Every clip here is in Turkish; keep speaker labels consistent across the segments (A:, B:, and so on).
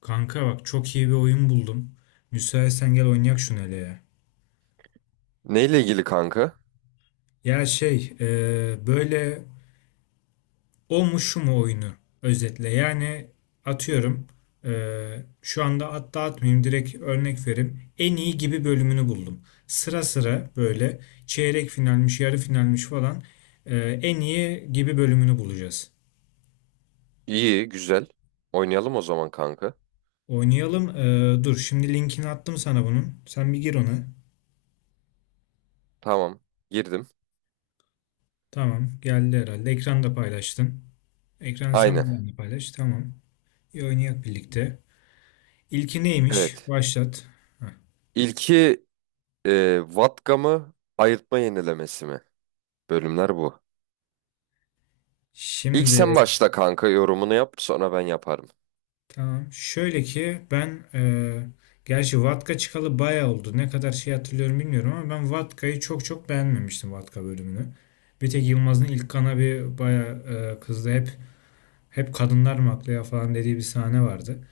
A: Kanka bak çok iyi bir oyun buldum. Müsaitsen gel oynayak şunu hele ya.
B: Neyle ilgili kanka?
A: Ya böyle o mu şu mu oyunu özetle. Yani atıyorum, şu anda hatta atmayayım, direkt örnek vereyim. En iyi gibi bölümünü buldum. Sıra sıra böyle çeyrek finalmiş yarı finalmiş falan, en iyi gibi bölümünü bulacağız.
B: İyi, güzel. Oynayalım o zaman kanka.
A: Oynayalım. Dur şimdi linkini attım sana bunun. Sen bir gir ona.
B: Tamam, girdim.
A: Tamam geldi herhalde. Ekranda paylaştım. Ekranı sen
B: Aynen.
A: benimle paylaş. Tamam. İyi oynayak birlikte. İlki neymiş?
B: Evet.
A: Başlat. Heh.
B: İlki Vatka mı, ayırtma yenilemesi mi? Bölümler bu. İlk
A: Şimdi
B: sen başla kanka yorumunu yap, sonra ben yaparım.
A: tamam. Şöyle ki ben, gerçi Vatka çıkalı bayağı oldu. Ne kadar şey hatırlıyorum bilmiyorum ama ben Vatka'yı çok çok beğenmemiştim, Vatka bölümünü. Bir tek Yılmaz'ın ilk kana bir bayağı, kızdı. Hep kadınlar mı haklı ya falan dediği bir sahne vardı.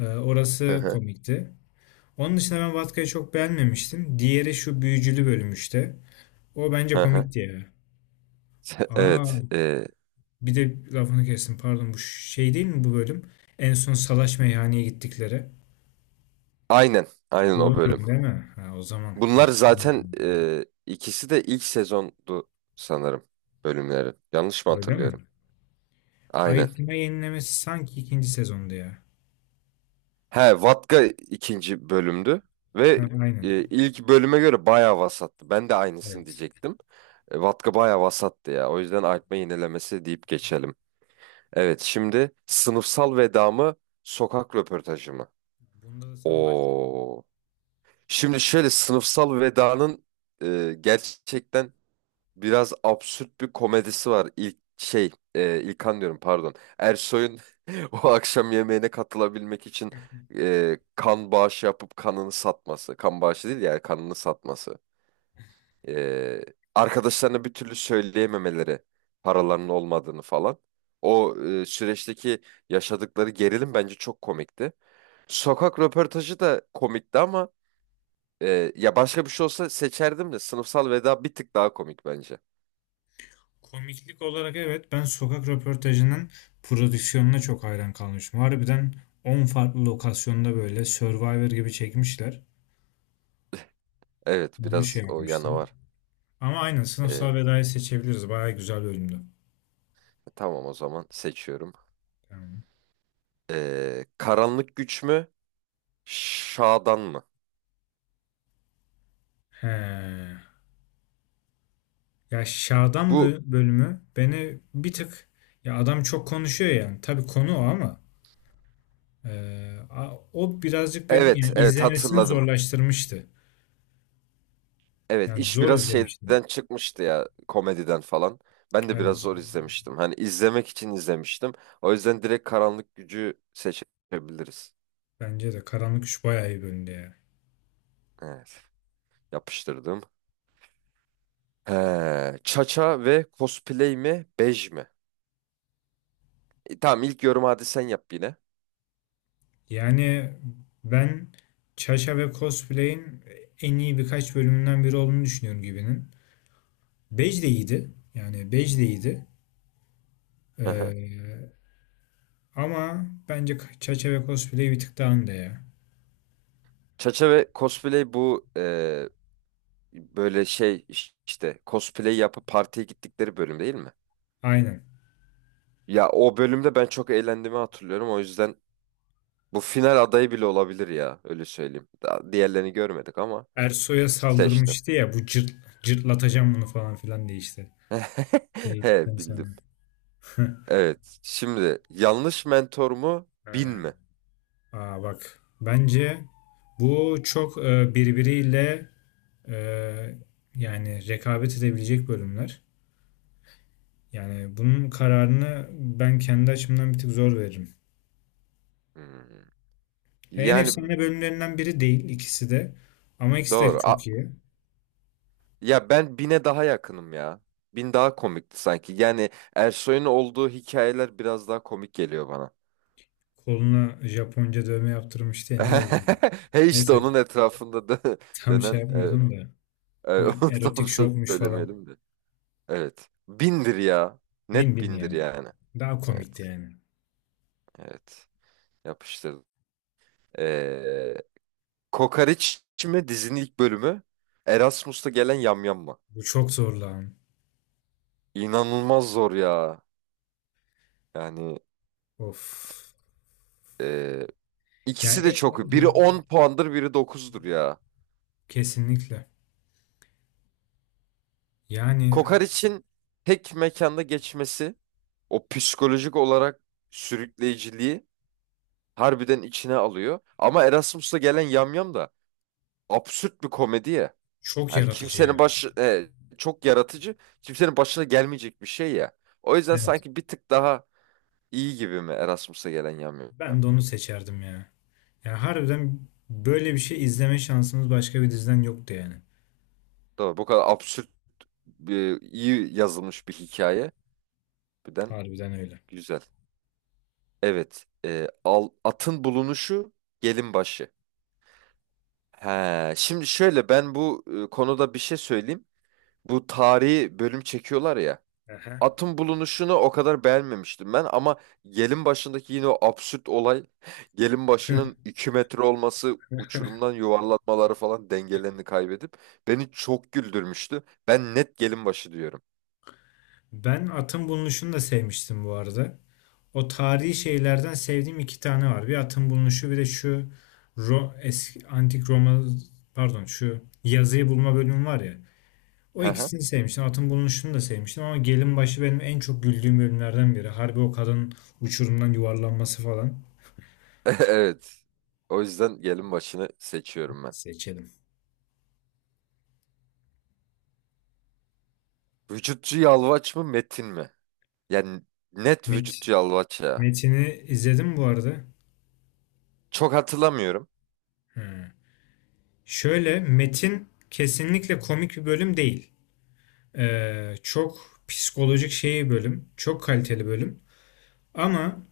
B: Hı
A: Orası
B: hı.
A: komikti. Onun dışında ben Vatka'yı çok beğenmemiştim. Diğeri şu büyücülü bölüm işte. O bence
B: Hı hı.
A: komikti ya. Aa,
B: Evet.
A: bir de lafını kestim. Pardon, bu şey değil mi bu bölüm? En son salaş meyhaneye gittikleri.
B: Aynen. Aynen
A: Bu
B: o bölüm.
A: bölüm değil mi? Ha, o zaman
B: Bunlar
A: tartışmalı.
B: zaten ikisi de ilk sezondu sanırım bölümleri. Yanlış mı
A: Öyle mi?
B: hatırlıyorum? Aynen.
A: Ayıtma yenilemesi sanki ikinci sezonda ya.
B: He, Vatka ikinci bölümdü
A: Ha,
B: ve
A: aynen.
B: ilk bölüme göre bayağı vasattı. Ben de aynısını
A: Evet.
B: diyecektim. Vatka bayağı vasattı ya. O yüzden artma yinelemesi deyip geçelim. Evet, şimdi sınıfsal veda mı, sokak röportajı mı?
A: Bunda da sen başla.
B: Oo. Şimdi şöyle sınıfsal vedanın gerçekten biraz absürt bir komedisi var. İlk şey, İlkan diyorum pardon. Ersoy'un o akşam yemeğine katılabilmek için kan bağışı yapıp kanını satması. Kan bağışı değil yani kanını satması. E, Arkadaşlarına bir türlü söyleyememeleri, paralarının olmadığını falan. O süreçteki yaşadıkları gerilim bence çok komikti. Sokak röportajı da komikti ama ya başka bir şey olsa seçerdim de sınıfsal veda bir tık daha komik bence.
A: Komiklik olarak evet, ben sokak röportajının prodüksiyonuna çok hayran kalmışım. Harbiden 10 farklı lokasyonda böyle Survivor gibi çekmişler.
B: Evet
A: Onu
B: biraz
A: şey
B: o yana
A: yapmıştım.
B: var.
A: Ama aynen
B: Ee,
A: sınıfsal vedayı seçebiliriz. Bayağı güzel bölümdü.
B: tamam o zaman seçiyorum.
A: Tamam.
B: Karanlık güç mü? Şadan mı?
A: He. Ya
B: Bu
A: bölümü beni bir tık, ya adam çok konuşuyor yani. Tabii konu o ama, e, o birazcık beni
B: evet
A: yani
B: evet
A: izlemesini
B: hatırladım.
A: zorlaştırmıştı.
B: Evet
A: Yani
B: iş
A: zor
B: biraz şeyden
A: izlemiştim.
B: çıkmıştı ya komediden falan. Ben de biraz
A: Evet.
B: zor izlemiştim. Hani izlemek için izlemiştim. O yüzden direkt karanlık gücü seçebiliriz.
A: Bence de Karanlık Üç bayağı iyi bölümdü ya.
B: Evet yapıştırdım. He, Çaça ve cosplay mi? Bej mi? Tamam ilk yorum hadi sen yap yine.
A: Yani ben Çaşa ve Cosplay'in en iyi birkaç bölümünden biri olduğunu düşünüyorum gibinin. Bej de iyiydi. Yani Bej de iyiydi.
B: Hı hı.
A: E, Ama bence Çaşa ve Cosplay bir tık daha önde ya.
B: Çaça ve cosplay bu böyle şey işte cosplay yapıp partiye gittikleri bölüm değil mi?
A: Aynen.
B: Ya o bölümde ben çok eğlendiğimi hatırlıyorum. O yüzden bu final adayı bile olabilir ya öyle söyleyeyim. Daha diğerlerini görmedik ama
A: Ersoy'a
B: seçtim.
A: saldırmıştı ya bu cırt, cırtlatacağım bunu falan filan diye işte.
B: He
A: Değildikten sonra.
B: bildim. Evet. Şimdi yanlış mentor mu bin
A: Ha.
B: mi?
A: Aa bak. Bence bu çok, e, yani rekabet edebilecek bölümler. Yani bunun kararını ben kendi açımdan bir tık zor veririm.
B: Hmm.
A: Ya en
B: Yani
A: efsane bölümlerinden biri değil ikisi de. Ama ikisi de
B: doğru.
A: çok iyi.
B: Ya ben bine daha yakınım ya. Bin daha komikti sanki. Yani Ersoy'un olduğu hikayeler biraz daha komik geliyor bana.
A: Koluna Japonca dövme yaptırmıştı ya, ne yazıyordu?
B: He işte
A: Neyse,
B: onun etrafında
A: tam şey
B: dönen evet.
A: yapmıyordum da. O
B: Evet, onu tam
A: erotik şokmuş falan.
B: söylemeyelim de. Evet. Bindir ya.
A: Bin
B: Net
A: bin
B: bindir
A: ya.
B: yani.
A: Daha komikti
B: Evet.
A: yani.
B: Evet. Yapıştırdım. Ee, Kokoreç mi dizinin ilk bölümü? Erasmus'ta gelen yamyam mı?
A: Bu çok zor lan.
B: İnanılmaz zor ya. Yani
A: Of.
B: e,
A: Ya
B: ikisi de çok. Biri
A: eğlence.
B: 10 puandır, biri dokuzdur ya.
A: Kesinlikle. Yani
B: Kokoreç'in tek mekanda geçmesi, o psikolojik olarak sürükleyiciliği harbiden içine alıyor. Ama Erasmus'la gelen Yamyam da absürt bir komedi ya.
A: çok
B: Hani
A: yaratıcı
B: kimsenin
A: ya.
B: başı çok yaratıcı, kimsenin başına gelmeyecek bir şey ya. O yüzden
A: Evet.
B: sanki bir tık daha iyi gibi mi Erasmus'la gelen Yamyam?
A: Ben de onu seçerdim ya. Ya harbiden böyle bir şey izleme şansımız başka bir diziden yoktu yani.
B: Doğru. Bu kadar absürt bir, iyi yazılmış bir hikaye. Birden
A: Harbiden öyle.
B: güzel. Evet. Atın bulunuşu gelin başı. He, şimdi şöyle ben bu konuda bir şey söyleyeyim. Bu tarihi bölüm çekiyorlar ya.
A: Aha.
B: Atın bulunuşunu o kadar beğenmemiştim ben ama gelin başındaki yine o absürt olay, gelin başının 2 metre olması, uçurumdan yuvarlatmaları falan dengelerini kaybedip beni çok güldürmüştü. Ben net gelin başı diyorum.
A: Ben Atın Bulunuşu'nu da sevmiştim bu arada. O tarihi şeylerden sevdiğim iki tane var. Bir atın bulunuşu, bir de şu eski, antik Roma, pardon, şu yazıyı bulma bölümü var ya. O
B: Hı hı.
A: ikisini sevmiştim. Atın bulunuşunu da sevmiştim ama Gelinbaşı benim en çok güldüğüm bölümlerden biri. Harbi o kadın uçurumdan yuvarlanması falan.
B: Evet. O yüzden gelin başını seçiyorum ben.
A: Seçelim.
B: Vücutçu Yalvaç mı Metin mi? Yani net
A: Met
B: vücutçu Yalvaç ya.
A: Metin'i izledim bu arada.
B: Çok hatırlamıyorum.
A: Hı. Şöyle Metin kesinlikle komik bir bölüm değil. Çok psikolojik şey bir bölüm. Çok kaliteli bölüm. Ama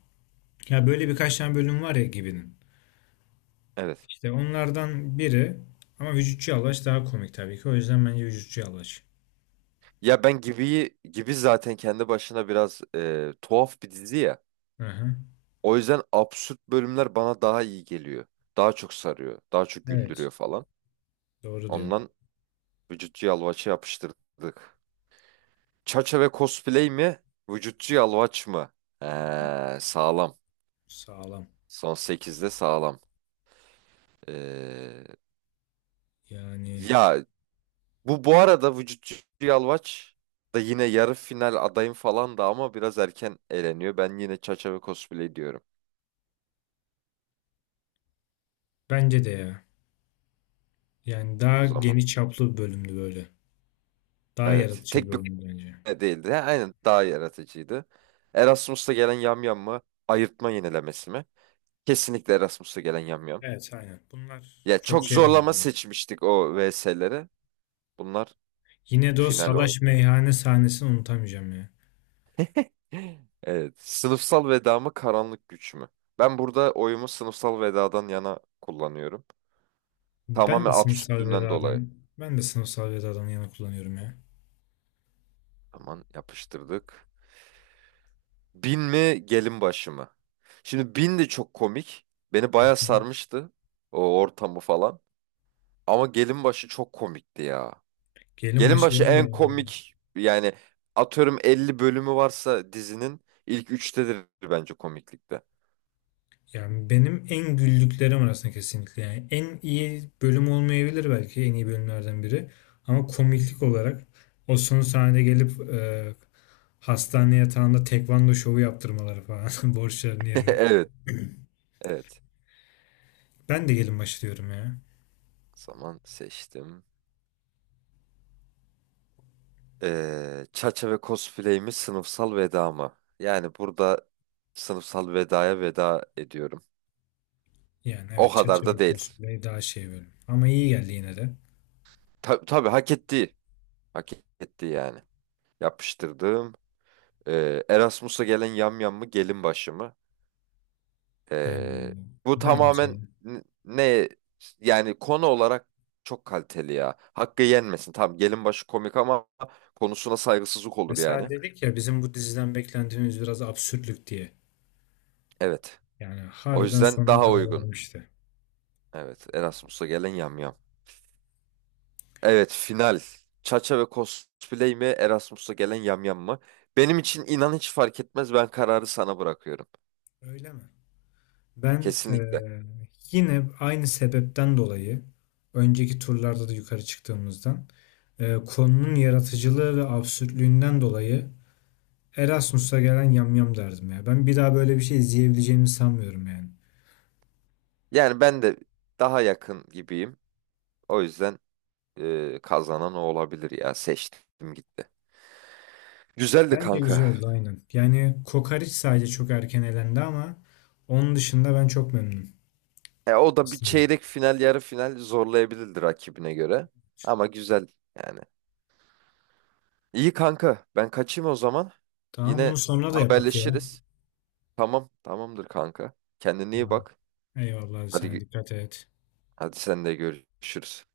A: ya böyle birkaç tane bölüm var ya gibinin.
B: Evet.
A: İşte onlardan biri ama Vücutçu Yalvaç daha komik tabii ki. O yüzden bence Vücutçu Yalvaç.
B: Ya ben Gibi'yi, Gibi zaten kendi başına biraz tuhaf bir dizi ya.
A: Hı hı.
B: O yüzden absürt bölümler bana daha iyi geliyor. Daha çok sarıyor. Daha çok
A: Evet.
B: güldürüyor falan.
A: Doğru diyorsun.
B: Ondan vücutçu yalvaçı yapıştırdık. Çaça ve cosplay mi? Vücutçu yalvaç mı? Sağlam.
A: Sağlam.
B: Son sekizde sağlam. Ee,
A: Yani
B: Ya bu arada vücutçu yalvaç da yine yarı final adayım falan da ama biraz erken eleniyor. Ben yine çaça ve cosplay diyorum
A: bence de ya. Yani daha
B: o zaman.
A: geniş çaplı bir bölümdü böyle. Daha
B: Evet.
A: yaratıcı bir
B: Tek bir
A: bölümdü bence.
B: Değildi. Ha, aynen daha yaratıcıydı. Erasmus'ta gelen yamyam mı? Ayırtma yenilemesi mi? Kesinlikle Erasmus'ta gelen yamyam.
A: Evet aynen. Bunlar
B: Ya
A: çok
B: çok
A: şey olmadı
B: zorlama
A: yani.
B: seçmiştik o VS'leri. Bunlar
A: Yine de o
B: finale
A: salaş
B: oynuyor.
A: meyhane sahnesini unutamayacağım ya.
B: Evet. Sınıfsal veda mı karanlık güç mü? Ben burada oyumu sınıfsal vedadan yana kullanıyorum.
A: Ben
B: Tamamen
A: de sınıfsal
B: absürtlüğünden
A: veda
B: dolayı.
A: adam. Ben de sınıfsal veda adamı yana kullanıyorum ya.
B: Aman yapıştırdık. Bin mi gelin başı mı? Şimdi bin de çok komik. Beni bayağı sarmıştı. O ortamı falan. Ama Gelinbaşı çok komikti ya.
A: Gelin başı
B: Gelinbaşı
A: benim de
B: en
A: yani.
B: komik yani atıyorum 50 bölümü varsa dizinin ilk 3'tedir bence komiklikte.
A: Yani benim en güldüklerim arasında kesinlikle. Yani en iyi bölüm olmayabilir, belki en iyi bölümlerden biri. Ama komiklik olarak o son sahnede gelip, hastane yatağında tekvando şovu yaptırmaları falan borçların yerine.
B: Evet, evet.
A: Ben de gelin başlıyorum ya.
B: O zaman seçtim. Çaça ve cosplay mi sınıfsal veda mı? Yani burada sınıfsal vedaya veda ediyorum.
A: Yani
B: O
A: evet,
B: kadar da
A: Çerçeve
B: değil.
A: Cosplay daha şey bölüm. Ama iyi geldi yine de.
B: Tabii hak etti. Hak etti yani. Yapıştırdım. Erasmus'a gelen yamyam mı gelin başı mı?
A: Ee,
B: Ee, Bu tamamen
A: Bence.
B: ne yani konu olarak çok kaliteli ya. Hakkı yenmesin. Tamam gelin başı komik ama konusuna saygısızlık olur
A: Mesela
B: yani.
A: dedik ya, bizim bu diziden beklentimiz biraz absürtlük diye.
B: Evet.
A: Yani
B: O
A: harbiden
B: yüzden
A: sonuna
B: daha
A: kadar
B: uygun.
A: vermişti.
B: Evet. Erasmus'a gelen yamyam. Evet final. Çaça ve cosplay mi Erasmus'a gelen yamyam mı? Benim için inan hiç fark etmez. Ben kararı sana bırakıyorum.
A: Öyle mi? Ben
B: Kesinlikle.
A: eee, yine aynı sebepten dolayı, önceki turlarda da yukarı çıktığımızdan, konunun yaratıcılığı ve absürtlüğünden dolayı Erasmus'a gelen yamyam derdim ya. Ben bir daha böyle bir şey izleyebileceğimi sanmıyorum yani.
B: Yani ben de daha yakın gibiyim. O yüzden kazanan o olabilir ya. Seçtim gitti. Güzeldi
A: Bence güzel
B: kanka.
A: oldu aynen. Yani Kokariç sadece çok erken elendi ama onun dışında ben çok memnunum.
B: E, o da bir
A: İsterim.
B: çeyrek final, yarı final zorlayabilirdi rakibine göre. Ama güzel yani. İyi kanka. Ben kaçayım o zaman.
A: Tamam, bunu
B: Yine
A: sonra da yapak ya.
B: haberleşiriz. Tamam, tamamdır kanka. Kendine iyi
A: Tamam.
B: bak.
A: Eyvallah, sen
B: Hadi
A: dikkat et.
B: hadi sen de görüşürüz.